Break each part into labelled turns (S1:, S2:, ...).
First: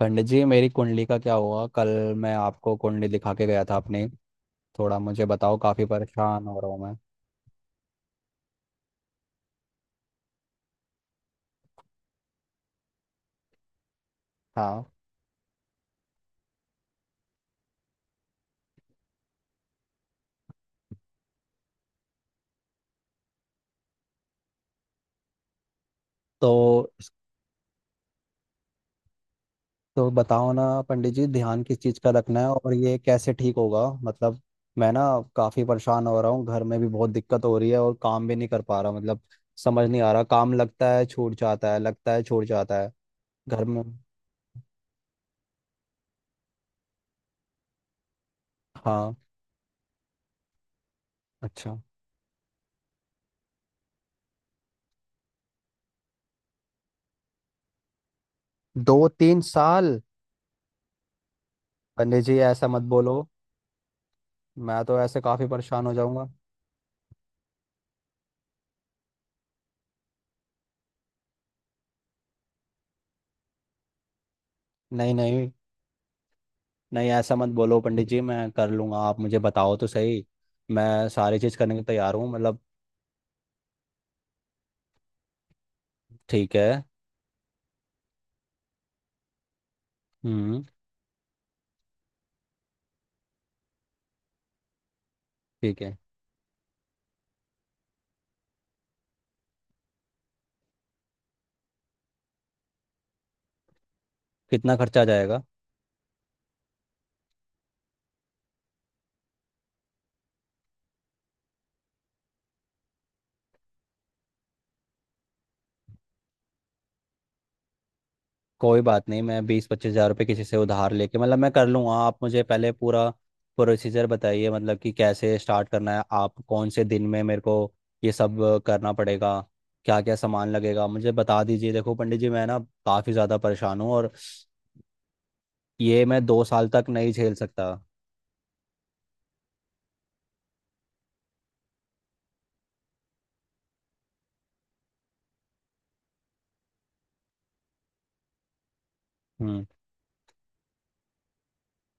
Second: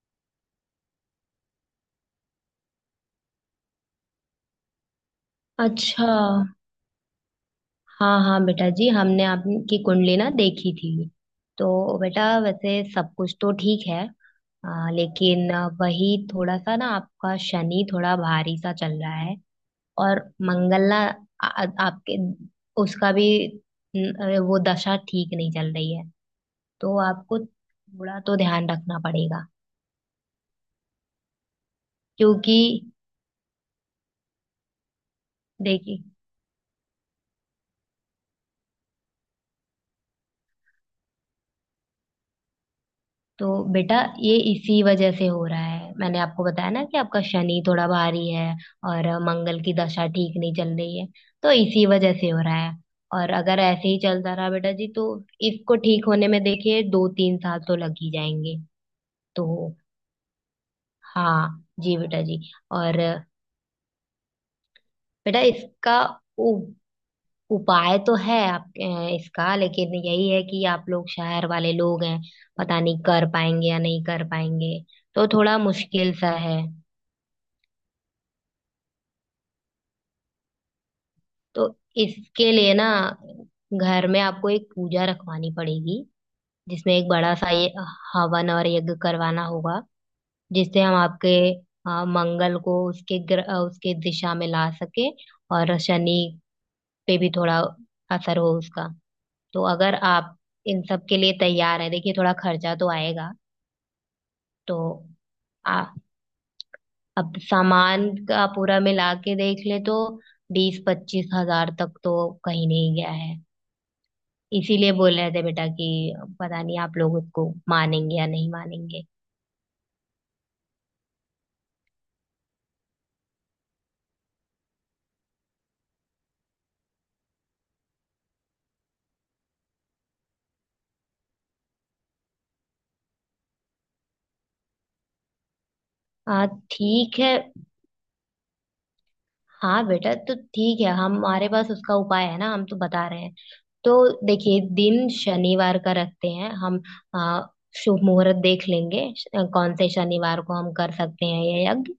S1: पंडित जी, मेरी कुंडली का क्या हुआ कल। मैं आपको कुंडली दिखा के गया था अपनी। थोड़ा मुझे बताओ, काफ़ी
S2: अच्छा।
S1: परेशान हो रहा हूँ मैं।
S2: हाँ हाँ बेटा जी हमने आपकी कुंडली ना देखी थी। तो बेटा वैसे सब कुछ तो ठीक है।
S1: हाँ।
S2: लेकिन वही थोड़ा सा ना आपका शनि थोड़ा भारी सा चल रहा है और मंगल ना आ, आ- आपके उसका भी न, आ, वो दशा ठीक नहीं चल रही है।
S1: तो
S2: तो आपको थोड़ा तो ध्यान रखना पड़ेगा।
S1: तो बताओ ना पंडित जी, ध्यान किस चीज़ का रखना है
S2: क्योंकि
S1: और ये कैसे ठीक होगा मतलब। मैं ना काफ़ी
S2: देखिए
S1: परेशान हो रहा हूँ, घर में भी बहुत दिक्कत हो रही है और काम भी नहीं कर पा रहा मतलब। समझ नहीं आ रहा, काम लगता है छूट जाता है, लगता है छूट जाता है
S2: तो
S1: घर में।
S2: बेटा, ये इसी वजह से हो रहा है, मैंने आपको बताया ना कि आपका शनि थोड़ा भारी है और
S1: हाँ।
S2: मंगल की दशा ठीक नहीं चल रही है। तो
S1: अच्छा।
S2: इसी वजह से हो रहा है। और अगर ऐसे ही चलता रहा बेटा जी, तो इसको ठीक होने में देखिए 2-3 साल तो लग ही जाएंगे।
S1: दो तीन
S2: तो
S1: साल?
S2: हाँ जी बेटा
S1: पंडित जी
S2: जी।
S1: ऐसा मत
S2: और
S1: बोलो, मैं तो ऐसे
S2: बेटा
S1: काफ़ी परेशान हो
S2: इसका
S1: जाऊंगा।
S2: उ, उपाय तो है आप इसका, लेकिन यही है कि आप लोग शहर वाले लोग हैं, पता नहीं कर पाएंगे या नहीं कर पाएंगे।
S1: नहीं
S2: तो
S1: नहीं,
S2: थोड़ा मुश्किल सा है।
S1: नहीं ऐसा मत बोलो पंडित जी, मैं कर लूंगा। आप मुझे बताओ तो सही, मैं सारी चीज़
S2: तो
S1: करने को तैयार हूँ
S2: इसके
S1: मतलब।
S2: लिए ना घर में आपको एक पूजा रखवानी पड़ेगी,
S1: ठीक है।
S2: जिसमें एक बड़ा सा ये हवन और यज्ञ करवाना होगा,
S1: हम्म।
S2: जिससे हम आपके मंगल को उसके उसके दिशा में ला सके और
S1: ठीक है।
S2: शनि पे भी थोड़ा असर हो उसका। तो अगर आप इन सब के लिए तैयार है, देखिए थोड़ा खर्चा तो आएगा।
S1: कितना
S2: तो
S1: खर्चा आ जाएगा?
S2: आ, अब सामान का पूरा मिला के देख ले तो 20-25 हज़ार तक तो कहीं नहीं गया है। इसीलिए बोल रहे थे बेटा कि पता नहीं आप लोग उसको मानेंगे या नहीं
S1: कोई
S2: मानेंगे।
S1: बात नहीं, मैं बीस पच्चीस हज़ार रुपये किसी से उधार लेके मतलब मैं कर लूँगा। आप मुझे पहले पूरा प्रोसीजर बताइए मतलब कि कैसे स्टार्ट करना है, आप कौन से दिन में मेरे को ये सब करना पड़ेगा, क्या क्या सामान लगेगा मुझे बता दीजिए। देखो पंडित जी, मैं ना काफ़ी ज़्यादा परेशान हूँ, और ये मैं दो
S2: हाँ
S1: साल तक नहीं
S2: ठीक है।
S1: झेल सकता।
S2: हाँ बेटा, तो ठीक है, हमारे पास उसका उपाय है ना, हम तो बता रहे हैं। तो देखिए, दिन शनिवार का रखते हैं हम। आ, शुभ मुहूर्त देख लेंगे
S1: हम्म।
S2: कौन से शनिवार को हम कर सकते हैं ये यज्ञ।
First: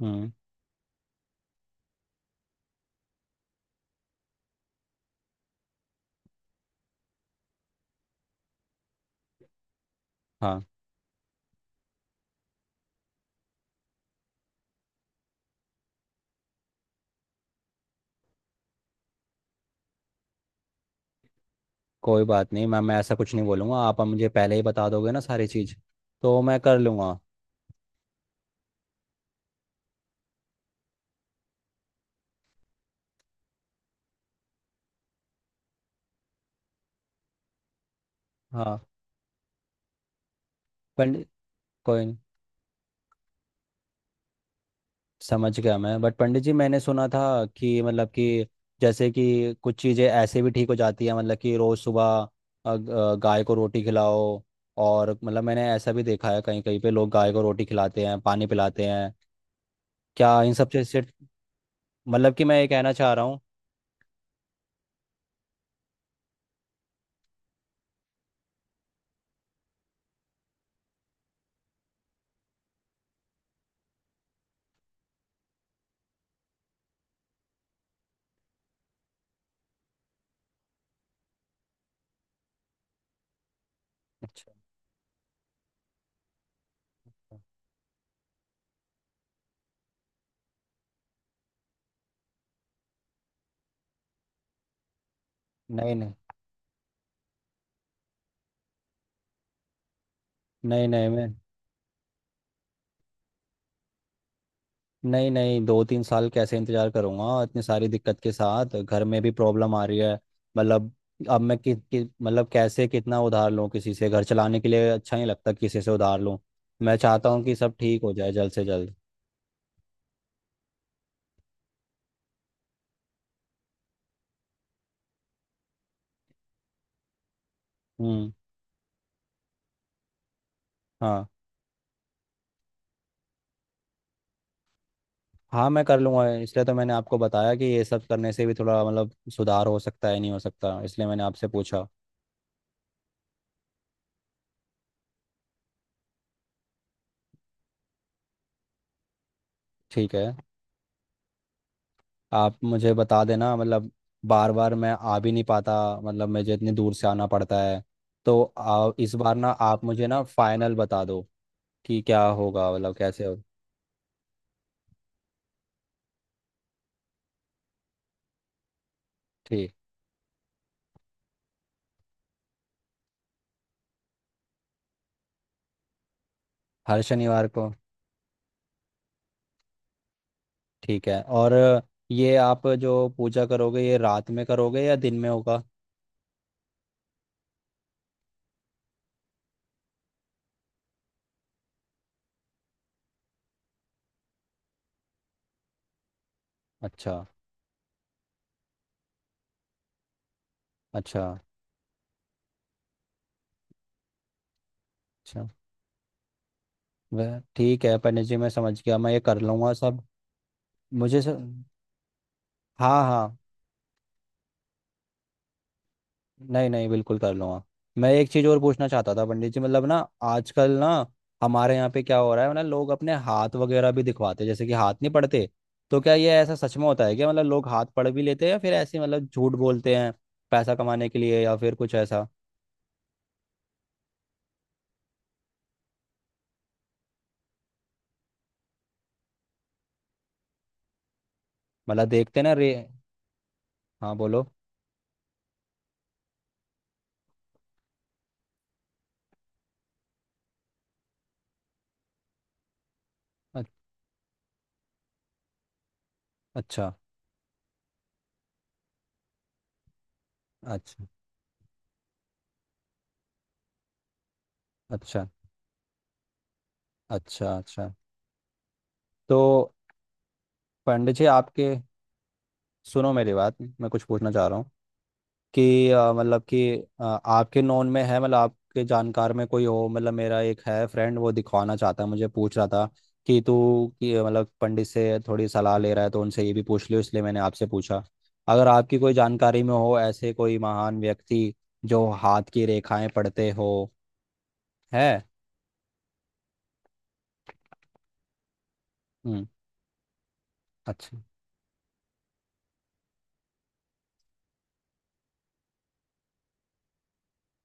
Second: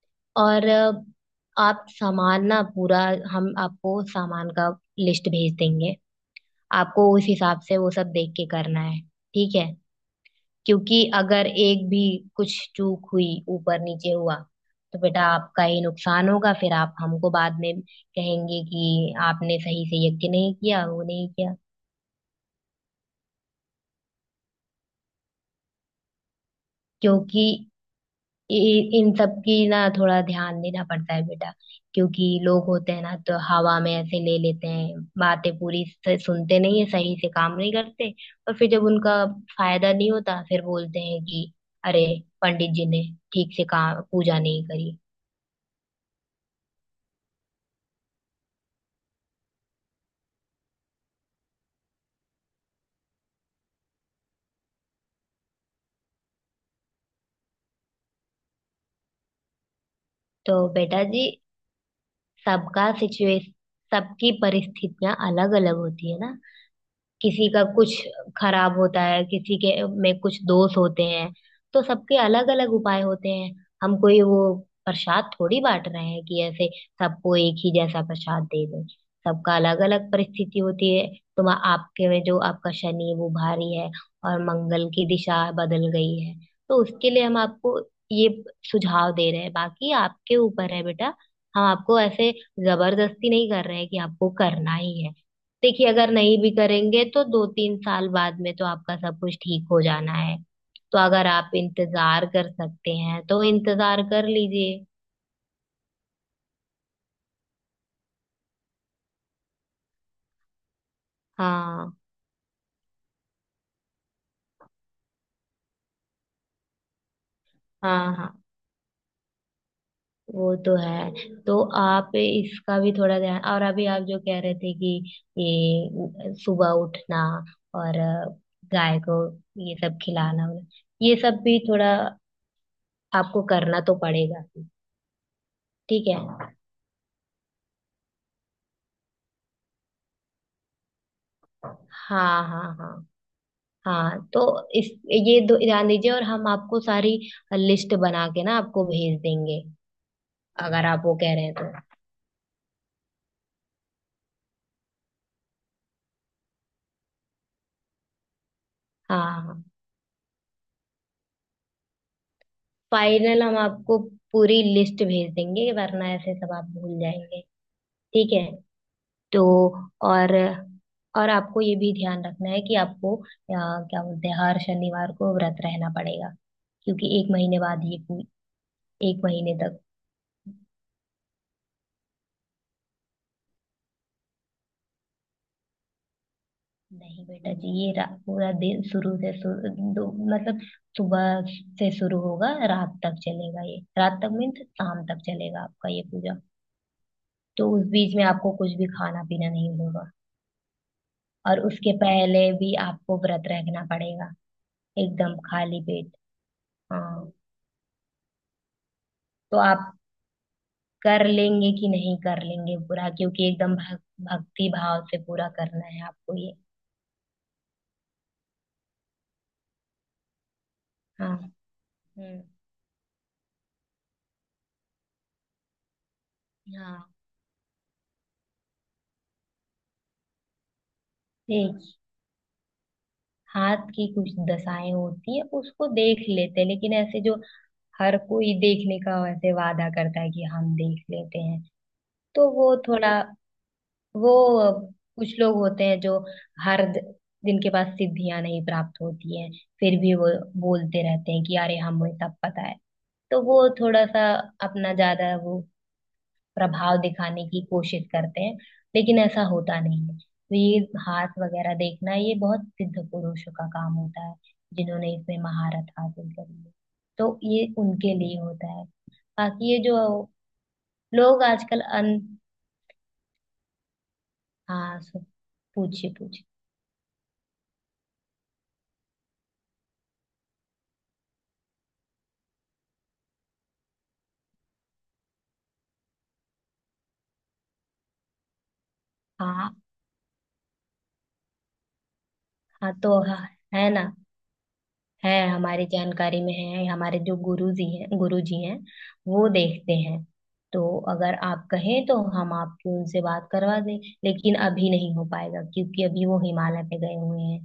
S1: हम्म।
S2: और आप सामान ना पूरा, हम आपको सामान का लिस्ट भेज देंगे। आपको उस हिसाब से वो सब देख के करना है, ठीक है?
S1: हाँ।
S2: क्योंकि अगर एक भी कुछ चूक हुई, ऊपर नीचे हुआ, तो बेटा आपका ही नुकसान होगा, फिर आप हमको बाद में कहेंगे कि आपने सही से ये नहीं किया वो नहीं किया।
S1: कोई बात नहीं मैम, मैं ऐसा कुछ नहीं बोलूँगा। आप मुझे पहले ही बता दोगे ना सारी चीज़, तो मैं कर लूँगा।
S2: क्योंकि इन सब की ना थोड़ा ध्यान देना पड़ता है बेटा। क्योंकि लोग होते हैं ना, तो हवा में ऐसे ले लेते हैं, बातें पूरी से सुनते नहीं है, सही से काम नहीं करते, और फिर
S1: हाँ।
S2: जब उनका फायदा नहीं होता, फिर बोलते हैं
S1: पंडित,
S2: कि
S1: कोई
S2: अरे
S1: नहीं।
S2: पंडित जी ने ठीक से काम, पूजा नहीं करी।
S1: समझ गया मैं, बट पंडित जी मैंने सुना था कि मतलब कि, जैसे कि कुछ चीज़ें ऐसे भी ठीक हो जाती है, मतलब कि रोज़ सुबह गाय को रोटी खिलाओ। और मतलब मैंने ऐसा भी देखा है, कहीं कहीं पे लोग गाय को रोटी खिलाते हैं, पानी पिलाते हैं। क्या इन
S2: तो
S1: सब चीज़ से
S2: बेटा जी,
S1: मतलब कि, मैं ये
S2: सबका
S1: कहना चाह रहा हूँ।
S2: सिचुएशन, सबकी परिस्थितियां अलग अलग होती है ना। किसी का कुछ खराब होता है, किसी के में कुछ दोष होते हैं। तो सबके अलग अलग उपाय होते हैं। हम कोई वो प्रसाद थोड़ी बांट रहे हैं कि ऐसे सबको एक ही जैसा प्रसाद दे दें। सबका अलग अलग परिस्थिति होती है। तुम आपके में जो आपका शनि है वो भारी है और
S1: अच्छा।
S2: मंगल की दिशा बदल गई है। तो उसके लिए हम आपको ये सुझाव दे रहे हैं, बाकी आपके ऊपर है बेटा। हम आपको ऐसे जबरदस्ती नहीं कर रहे हैं कि आपको करना ही है। देखिए,
S1: नहीं
S2: अगर
S1: नहीं।
S2: नहीं भी करेंगे तो 2-3 साल बाद में तो आपका सब कुछ ठीक हो जाना है।
S1: नहीं
S2: तो
S1: नहीं मैं।
S2: अगर आप इंतजार कर सकते हैं तो इंतजार कर लीजिए।
S1: नहीं नहीं, दो तीन साल कैसे इंतजार करूंगा, इतनी सारी दिक्कत के साथ घर में भी प्रॉब्लम आ रही है मतलब। अब मैं कि,
S2: हाँ
S1: कि मतलब कैसे, कितना उधार लूं किसी से, घर चलाने के लिए अच्छा नहीं लगता किसी से उधार लूं। मैं चाहता हूं कि सब ठीक हो
S2: हाँ
S1: जाए
S2: हाँ,
S1: जल्द से जल्द।
S2: वो तो है। तो आप इसका भी थोड़ा ध्यान, और अभी आप जो कह रहे थे कि ये सुबह उठना और
S1: हम्म।
S2: गाय को ये सब खिलाना, ये
S1: हाँ
S2: सब भी थोड़ा आपको करना तो पड़ेगा।
S1: हाँ, मैं कर
S2: ठीक है।
S1: लूंगा। इसलिए तो मैंने आपको बताया कि ये सब करने से भी थोड़ा मतलब सुधार हो सकता है, नहीं हो सकता, इसलिए मैंने आपसे पूछा।
S2: हाँ हाँ हाँ। हाँ तो इस, ये दो ध्यान दीजिए और हम आपको सारी लिस्ट बना के ना आपको भेज देंगे,
S1: ठीक है।
S2: अगर आप वो कह रहे हैं तो। हाँ
S1: आप मुझे बता देना मतलब, बार बार मैं आ भी नहीं पाता, मतलब मुझे इतनी दूर से आना पड़ता है। तो इस बार
S2: हाँ,
S1: ना,
S2: हाँ।
S1: आप मुझे ना फाइनल बता दो कि क्या होगा, मतलब कैसे हो।
S2: फाइनल हम आपको पूरी लिस्ट भेज देंगे, वरना ऐसे सब आप भूल जाएंगे। ठीक है। तो
S1: ठीक।
S2: और और आपको ये भी ध्यान रखना है कि आपको क्या बोलते हैं, हर शनिवार को व्रत रहना पड़ेगा।
S1: हर
S2: क्योंकि एक
S1: शनिवार
S2: महीने
S1: को?
S2: बाद ये 1 महीने तक,
S1: ठीक है। और ये आप जो पूजा करोगे, ये रात में करोगे या दिन में होगा?
S2: नहीं बेटा जी, ये पूरा दिन, शुरू से शुरू मतलब सुबह से शुरू होगा, रात तक चलेगा, ये रात तक, मीन्स शाम तक चलेगा आपका ये पूजा।
S1: अच्छा।
S2: तो उस बीच में आपको कुछ भी खाना पीना नहीं होगा।
S1: अच्छा।
S2: और उसके पहले भी आपको व्रत रखना पड़ेगा, एकदम
S1: अच्छा।
S2: खाली पेट। हाँ।
S1: वह ठीक है पंडित जी, मैं समझ गया, मैं ये कर
S2: तो
S1: लूँगा
S2: आप
S1: सब। मुझे
S2: कर
S1: सर।
S2: लेंगे कि नहीं कर लेंगे
S1: हाँ
S2: पूरा,
S1: हाँ,
S2: क्योंकि एकदम भक्ति भाव से पूरा करना है आपको ये।
S1: नहीं नहीं, बिल्कुल कर लूंगा। मैं एक चीज़ और पूछना चाहता था पंडित जी, मतलब ना, आजकल ना
S2: हाँ।
S1: हमारे यहाँ पे क्या हो
S2: हम्म।
S1: रहा है मतलब, लोग अपने हाथ वगैरह भी दिखवाते हैं, जैसे कि हाथ नहीं पढ़ते। तो क्या ये ऐसा सच में होता
S2: हाँ
S1: है क्या, मतलब लोग हाथ पढ़ भी लेते हैं या फिर ऐसे मतलब झूठ बोलते हैं पैसा कमाने के लिए, या फिर
S2: ठीक।
S1: कुछ ऐसा।
S2: हाथ की कुछ दशाएं होती है, उसको देख लेते हैं, लेकिन ऐसे जो हर कोई देखने का ऐसे वादा करता है कि हम देख लेते हैं,
S1: मतलब देखते
S2: तो
S1: ना रे।
S2: वो थोड़ा,
S1: हाँ बोलो।
S2: वो कुछ लोग होते हैं जो हर द- जिनके पास सिद्धियां नहीं प्राप्त होती हैं, फिर भी वो बोलते रहते हैं कि अरे हमें सब पता है। तो वो
S1: अ-
S2: थोड़ा सा अपना ज्यादा वो
S1: अच्छा।
S2: प्रभाव दिखाने की कोशिश करते हैं, लेकिन ऐसा होता नहीं है। तो ये
S1: अच्छा।
S2: हाथ वगैरह देखना, ये बहुत सिद्ध पुरुषों का काम होता है, जिन्होंने
S1: अच्छा।
S2: इसमें महारत हासिल करी है। तो
S1: अच्छा।
S2: ये
S1: अच्छा।
S2: उनके लिए होता है।
S1: तो
S2: बाकी ये जो
S1: पंडित जी
S2: लोग
S1: आपके,
S2: आजकल अन
S1: सुनो मेरी बात, मैं कुछ पूछना चाह रहा हूँ
S2: हाँ,
S1: कि
S2: पूछिए
S1: मतलब
S2: पूछिए।
S1: कि आपके नोन में है, मतलब आपके जानकार में कोई हो, मतलब मेरा एक है फ्रेंड, वो दिखवाना चाहता है, मुझे पूछ रहा था कि तू कि मतलब पंडित से थोड़ी सलाह ले रहा है तो उनसे ये भी पूछ लियो, इसलिए मैंने आपसे पूछा अगर आपकी कोई जानकारी में
S2: हाँ
S1: हो ऐसे कोई महान व्यक्ति जो हाथ की
S2: हाँ,
S1: रेखाएं
S2: तो हाँ,
S1: पढ़ते हो।
S2: है ना,
S1: है।
S2: है, हमारी जानकारी में है, हमारे जो गुरु जी हैं, गुरु जी हैं,
S1: हम्म।
S2: वो देखते हैं। तो
S1: अच्छा।
S2: अगर आप कहें तो हम आपकी उनसे बात करवा दें, लेकिन अभी नहीं हो पाएगा क्योंकि अभी वो हिमालय पे गए हुए हैं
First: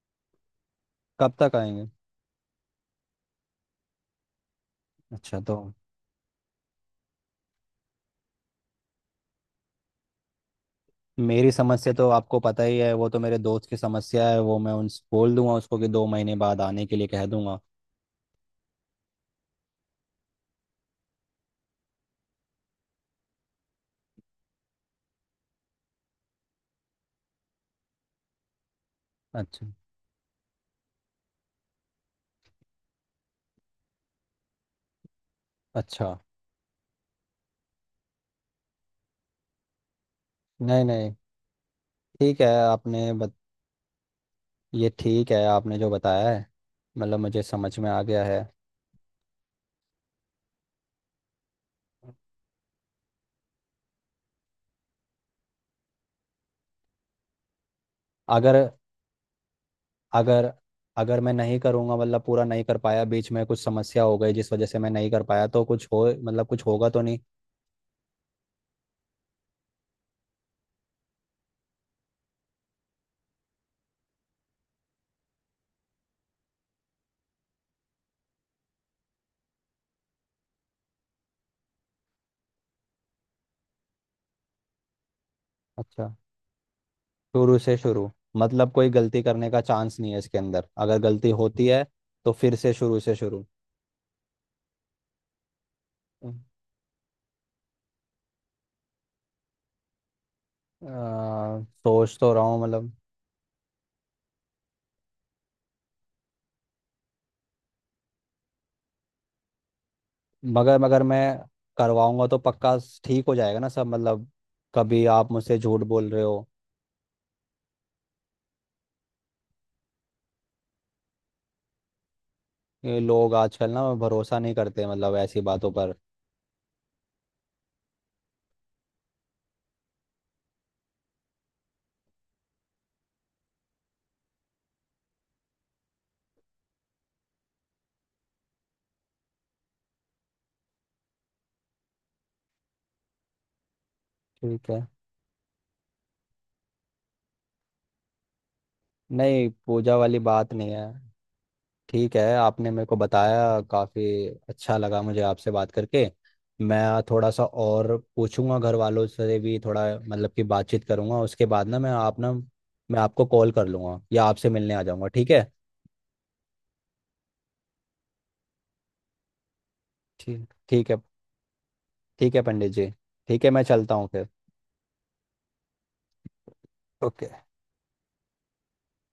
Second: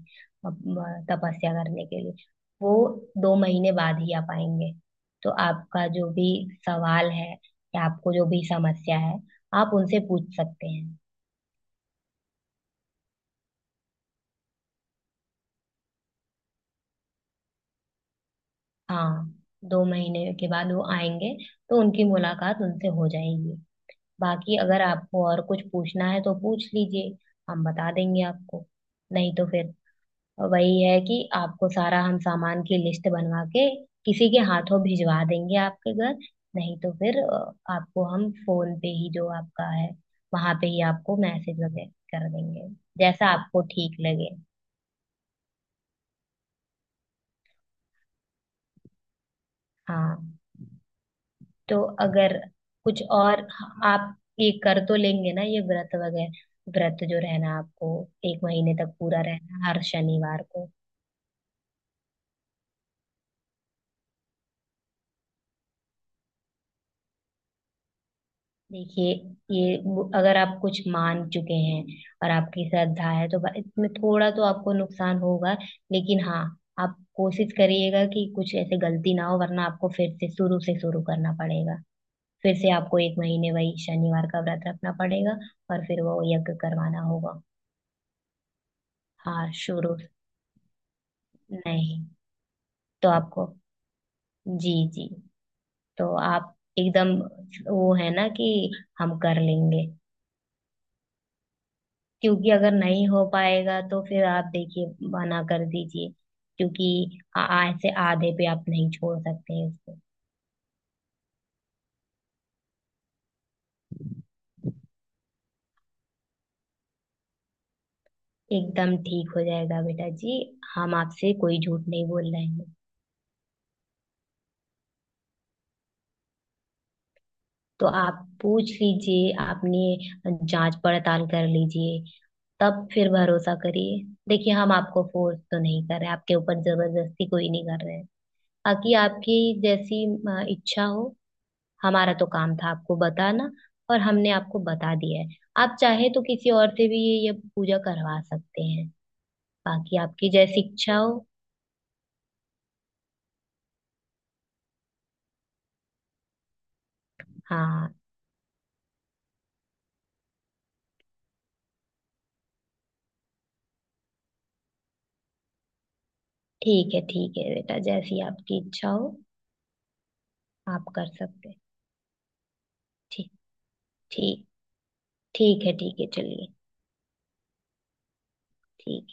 S1: कब
S2: तपस्या
S1: तक
S2: करने
S1: आएंगे?
S2: के लिए। वो 2 महीने बाद ही आ पाएंगे। तो
S1: अच्छा तो,
S2: आपका जो भी सवाल है, या आपको जो भी समस्या है, आप उनसे पूछ सकते हैं।
S1: मेरी समस्या तो आपको पता ही है, वो तो मेरे दोस्त की समस्या है। वो मैं उनसे बोल दूंगा उसको कि दो महीने बाद आने के लिए कह दूंगा।
S2: हाँ, 2 महीने के बाद वो आएंगे, तो उनकी मुलाकात उनसे हो जाएगी। बाकी अगर आपको और कुछ पूछना है तो पूछ लीजिए, हम बता देंगे आपको। नहीं तो
S1: अच्छा।
S2: फिर वही है कि आपको सारा, हम सामान की लिस्ट बनवा के किसी के हाथों भिजवा देंगे आपके
S1: अच्छा।
S2: घर। नहीं तो फिर आपको हम फोन पे ही, जो आपका है वहां पे ही,
S1: नहीं नहीं।
S2: आपको मैसेज वगैरह कर
S1: ठीक है
S2: देंगे,
S1: आपने
S2: जैसा
S1: बत...
S2: आपको ठीक लगे।
S1: ये ठीक है आपने जो बताया है, मतलब मुझे समझ में आ गया है।
S2: हाँ। तो अगर कुछ और, आप ये कर तो लेंगे ना ये व्रत वगैरह, व्रत जो रहना आपको, एक
S1: अगर,
S2: महीने तक पूरा रहना हर शनिवार
S1: अगर,
S2: को।
S1: अगर मैं नहीं करूँगा मतलब पूरा नहीं कर पाया, बीच में कुछ समस्या हो गई जिस वजह से मैं नहीं कर पाया, तो कुछ हो मतलब कुछ होगा तो नहीं?
S2: देखिए, अगर आप कुछ मान चुके हैं और आपकी श्रद्धा है तो इसमें थोड़ा तो आपको नुकसान होगा, लेकिन हाँ, आप कोशिश करिएगा कि कुछ ऐसे गलती ना हो, वरना आपको फिर से शुरू करना पड़ेगा। फिर से आपको 1 महीने वही शनिवार का व्रत रखना पड़ेगा, और फिर
S1: अच्छा।
S2: वो यज्ञ करवाना होगा।
S1: शुरू से शुरू। मतलब कोई गलती करने
S2: हाँ
S1: का
S2: शुरू
S1: चांस नहीं है इसके अंदर? अगर गलती होती है
S2: नहीं,
S1: तो फिर से शुरू
S2: तो
S1: से शुरू।
S2: आपको, जी जी, तो
S1: अ,
S2: आप एकदम, वो है ना कि हम कर लेंगे।
S1: सोच तो रहा
S2: क्योंकि
S1: हूँ
S2: अगर
S1: मतलब।
S2: नहीं हो पाएगा तो फिर आप देखिए मना कर दीजिए। क्योंकि ऐसे आधे पे आप नहीं छोड़ सकते हैं उसको।
S1: मगर मगर मैं करवाऊंगा तो पक्का ठीक हो जाएगा ना सब मतलब? कभी आप मुझसे झूठ बोल रहे हो।
S2: एकदम ठीक हो जाएगा बेटा जी, हम आपसे कोई झूठ नहीं बोल रहे हैं।
S1: ये लोग आजकल ना भरोसा नहीं करते मतलब, ऐसी बातों पर।
S2: तो आप पूछ लीजिए, आपने जांच पड़ताल कर लीजिए, तब फिर भरोसा करिए। देखिए, हम आपको फोर्स तो नहीं कर रहे, आपके ऊपर जबरदस्ती कोई नहीं कर रहे हैं। बाकी आपकी जैसी इच्छा हो, हमारा तो काम था आपको बताना, और हमने आपको
S1: ठीक है।
S2: बता दिया है। आप चाहे तो किसी और से भी ये पूजा करवा सकते हैं।
S1: नहीं, पूजा
S2: बाकी
S1: वाली
S2: आपकी
S1: बात
S2: जैसी
S1: नहीं है।
S2: इच्छा हो।
S1: ठीक है, आपने मेरे को बताया, काफ़ी अच्छा लगा मुझे आपसे बात करके। मैं थोड़ा सा
S2: हाँ,
S1: और पूछूंगा घर वालों से भी, थोड़ा मतलब कि बातचीत करूंगा, उसके बाद ना मैं आप ना, मैं आपको कॉल कर लूंगा या आपसे मिलने आ जाऊंगा, ठीक है।
S2: ठीक है बेटा, जैसी आपकी इच्छा हो,
S1: ठीक,
S2: आप
S1: ठीक है।
S2: कर सकते हैं।
S1: ठीक है पंडित जी।
S2: ठीक।
S1: ठीक है, मैं चलता हूँ फिर।
S2: ठीक। ठीक है ठीक है, चलिए।
S1: ओके।
S2: ठीक।